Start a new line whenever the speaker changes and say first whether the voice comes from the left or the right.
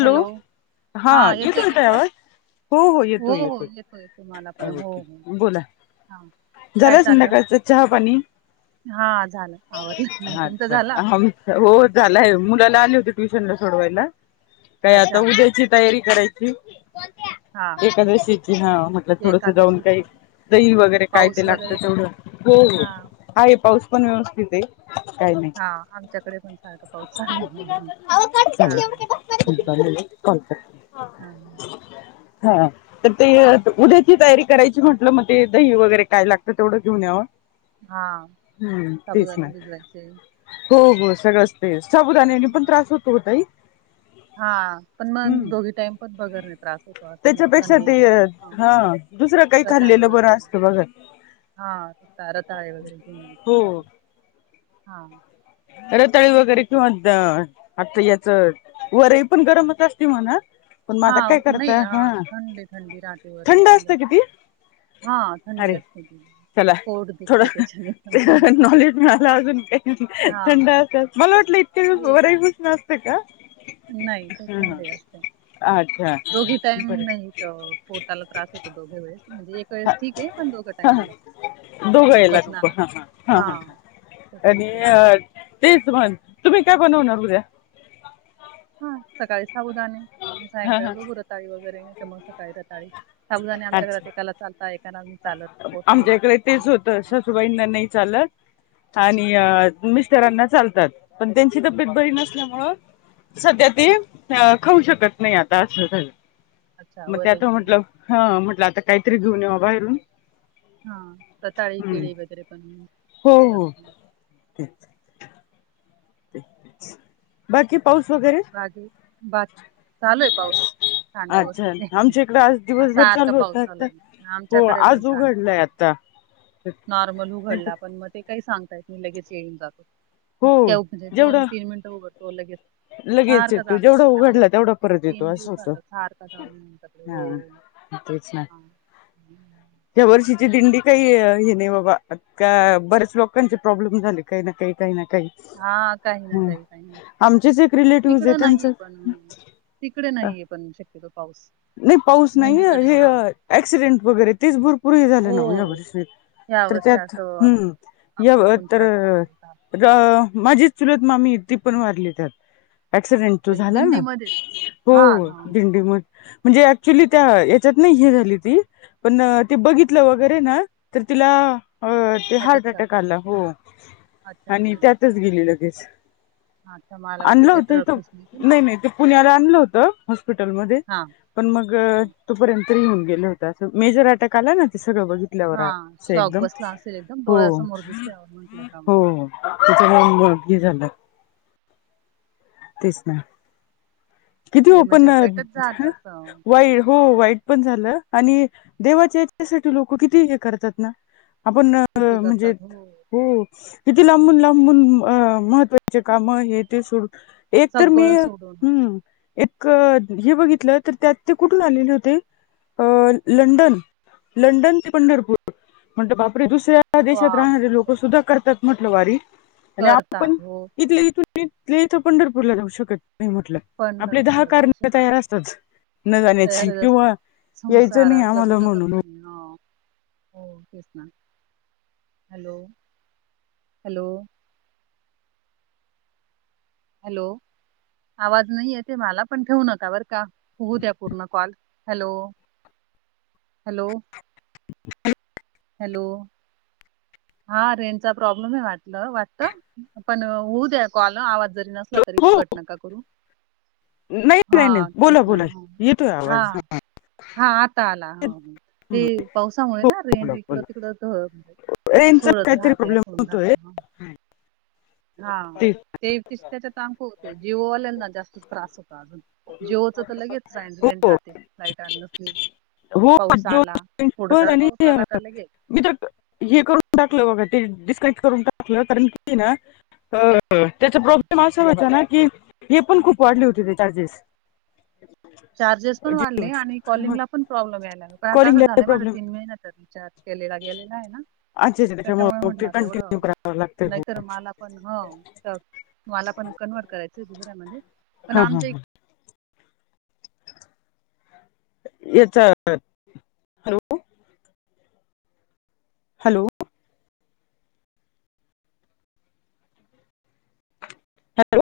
right: Hello हा येतोय का आवाज
left: हो
right: हो
left: येतोय
right: हो
left: येतोय
right: येतो येतो मला पण हो
left: ओके
right: हो
left: बोला
right: हा
left: झालं का संध्याकाळचं चहा पाणी
right: हां, झालं आवरलं. तुमचं
left: अच्छा
right: झाला?
left: हम हो झालंय मुलाला आले होते ट्युशनला सोडवायला काय आता
right: अच्छा हां.
left: उद्याची तयारी करायची
right: हां, हां.
left: एकादशीची हा म्हटलं थोडंसं जाऊन
right: एकादशी
left: काही दही वगैरे काय ते
right: पाऊस
left: लागतं
right: वगैरे काय?
left: तेवढं हो हो
right: हां,
left: आहे पाऊस पण व्यवस्थित आहे काही नाही
right: हां. आमच्याकडे पण सारखा पाऊस चालू आहे. हां. हां, हां.
left: [unintelligible] हां तर ते उद्याची तयारी करायची म्हंटलं मग ते दही वगैरे काय लागतं तेवढं घेऊन यावं
right: हां
left: हम्म तेच
right: साबुदाणे
left: ना
right: भिजवायचे आहे.
left: हो हो सगळंच ते साबुदाण्यानी पण
right: हां,
left: त्रास होतो ओ ताई.
right: हां पण मग
left: हम्म
right: दोघी टाइम पण भगर त्रास होतो
left: त्याच्यापेक्षा ते
right: थंडीत.
left: हा दुसरं काही खाल्लेलं बरं असतं बघा.
right: हां रताळे वगैरे घेऊन
left: हो
right: हां.
left: रताळी वगैरे किंवा आता याच वरी पण गरमच असते म्हणा. पण मग आता काय
right: हां नाही
left: करता हा
right: हां थंडी थंडी राहते वरी
left: थंड
right: पण
left: असतं कि
right: जास्त.
left: ती
right: हां थंडी
left: अरे
right: असते ती.
left: चला
right: पोट दुखतं त्याच्याने पण हं.
left: थोडं नॉलेज मिळाला अजून काही.
right: हां.
left: थंड असतात मला वाटलं इतके दिवस
right: हे
left: वरी उष्ण असते का.
right: नाही ते
left: ह
right: थंडे असते ते,
left: अच्छा
right: दोघी टाइम
left: बरं.
right: नाही. तर पोटाला त्रास होतो दोघे वेळेस म्हणजे एक वेळेस ठीक आहे, पण दोघं
left: हा
right: टाइमला
left: दोघं याला नको हां हां
right: पचन
left: आणि
right: क्रियेला.
left: तेच म्हण तुम्ही काय बनवणार उद्या?
right: हां सकाळी साबुदाणे.
left: हां
right: सायंकाळी
left: हां
right: बघू रताळी वगैरे तर मग सकाळी रताळी साबुदाणे आमच्या घरात
left: अच्छा
right: एकाला चालत एका ना नाही चालत पोटू ना
left: तर
right: हां,
left: सासूबाईंना नाही चालत. आणि मिस्टरांना चालतात पण त्यांची तब्येत बरी नसल्यामुळं सध्या ते खाऊ शकत नाही आता असं
right: अच्छा
left: मग त्यात
right: वरळी
left: म्हटलं हां म्हटलं आता काहीतरी घेऊन यावं बाहेरून.
right: हां रताळी,
left: हम्म
right: केळी वगैरे पण
left: हो
right: चालत
left: हो. बाकी पाऊस वगैरे?
right: बाकी चालू आहे पाऊस. छान
left: अच्छा
right: व्यवस्थित आहे
left: आमच्या इकडे आज
right: हा
left: दिवसभर
right: सारखं पाऊस
left: होता
right: चालू
left: आता
right: आहे,
left: हो
right: आमच्याकडे पण
left: आज
right: सारखं
left: उघडलाय
right: चालू आहे.
left: आता
right: नॉर्मल
left: नाही तर
right: उघडला पण म ते काही सांगता येत नाही लगेच येऊन जातो,
left: हो
right: इतक्या म्हणजे दोन
left: जेवढं
right: तीन मिनिट उघडतो लगेच
left: लगेच
right: सारखा
left: येतो
right: चालू आहे
left: जेवढा
right: आमच्याकडे तर
left: उघडला तेवढा परत येतो
right: तीन
left: असं होत
right: दिवसाचा सारखा चालू आहे आमच्याकडे हो
left: हां. तेच ना.
right: [inaudible]
left: या वर्षीची दिंडी काही हे नाही बाबा आ का बऱ्याच लोकांचे प्रॉब्लेम झाले काही ना काही काही ना काही.
right: हां काही ना काही काही ना काही.
left: जे एक रिलेटिव्ह आहे त्यांच
right: तिकडे नाहीये पण शक्यतो पाऊस.
left: नाही पाऊस नाहीये
right: दिंडीकडे
left: हे
right: हा
left: ऍक्सिडेंट वगैरे तेच भरपूर झालं ना
right: हो
left: यावर्षी.
right: या
left: तर
right: वर्षी
left: त्यात
right: असं आप-
left: हम्म या
right: आपटकून सारखं
left: तर
right: होता
left: माझीच चुलत मामी ती पण वारली त्यात ऍक्सिडेंट तो
right: काही
left: झाला ना
right: दिंडीमध्येच हा
left: हो
right: हा
left: दिंडी म म्हणजे ऍक्च्युली त्या याच्यात नाही हे झाली ती. पण ते बघितलं वगैरे ना तर तिला अ ते हार्ट अटॅक आला हो
right: अच्छा
left: आणि
right: हा
left: त्यातच गेली लगेच.
right: अच्छा मला वाटलं
left: आणलं
right: ते
left: होत
right: ट्रक
left: इथ
right: घुसली होती ना
left: नाही नाही ते पुण्याला आणलं होत हॉस्पिटलमध्ये-
right: हा
left: पण मग
right: हा
left: तोपर्यंत येिहन गेल होत मेजर अटॅक आला ना ते सगळं बघित-
right: हा
left: उठल्यावरअस
right: शॉक
left: एकदम
right: बसला असेल एकदम
left: हो,
right: डोळ्यासमोर दिसल्यावर म्हटलं का मग
left: हो, तिचं ना मुगी झालं. [unintelligible] तेच ना किती हो
right: ते म्हणजे
left: पण
right: वाईटच झालं असं
left: वाईट हो वाईट. पण झालं आणि देवाच्या, याच्यासाठी लोक किती हे करतात ना. आपण
right: किती
left: म्हणजे
right: करतात
left: हो. किती लांबून, लांबून, अ महत्त्वाचे काम हे ते सोड. एक तर मी
right: सगळं सोडून
left: हम्म एक हे बघितलं तर त्यात ते कुठून आलेल ओ तेई. अ लंडन, लंडन ते पंढरपूर म्हण बापरे दुसऱ्या- पर देशात
right: बाप
left: राहणारे लोक
right: रे.
left: सुद्धा करतात म्हटलं वारी आणि
right: करतात
left: आपण
right: हो
left: इथ इथ इथल्या इथं पंढरपूरला जाऊ शकत नाही म्हटलं आपले दहा
right: पंढरपूरला जाऊ
left: कारन
right: शक
left: तयार असतात. न जाण्याची
right: तयारच असतात
left: किंवा यायचं नाही आम्हाला म्हणून
right: हो- हो तेच ना. हॅलो हॅलो हॅलो आवाज नाही यत मला पण ठेवू नका बर का होऊ द्या पूर्ण कॉल हॅलो- हॅलो
left: ह [unintelligible]
right: हॅलो हा रेंजचा प्रॉब्लेम आहे वाटलं वाटत पण होऊ द्या कॉल आवाज जरी नसला तरी
left: हो
right: कट नका करू.
left: नाही नाही नाही
right: हा तेच
left: बोला
right: ना
left: बोला येतोय
right: हा.
left: आवाज
right: हा आता आला ह ते पावसामुळे ना
left: बोला
right: रेंज इकडं
left: बोला
right: तिकड
left: यांचा
right: सोडत
left: काहीतरी
right: राहते स
left: प्रॉब्लेम होतोय
right: हा ते. जओल्यांना जास्त त्रास होत अजून जिओ तर लगेच
left: हो
right: राें- [unintelligible] ईट आण नस
left: हो
right: पाऊस
left: जो
right: आला
left: पण
right: थोडसा
left: आणि
right: पाऊस आला का लगेल.
left: मी तर हे करून टाकलं बघा ते डिस्कनेक्ट करून टाकलं कारण की ना त्याचा प्रॉब्लेम असा होता ना की हे पण खूप वाढले होती ते चार्जेस.
right: चार्जेस पण वाढले आणि
left: जिओचे
right: कॉलिंगला पण प्रॉब्लेम यायला लाग पण आता असं
left: कॉलिंगला
right: झालंय माझा
left: प्रॉब्लेम
right: तीन महिन तर विचार केलेला गेलेला आहे ना.
left: अच्छा अच्छा
right: त्याच्यामुळे
left: मग ते
right: म्हंटलं एवढं
left: कंटिन्यू करावं लागतंय.
right: नाहीतर मला पण हो मला पण कन्वर्ट करायचं दुऱ्यामध्ये पण
left: हा हा
right: आमच्या
left: हा याचा हॅलो हॅलो हॅलो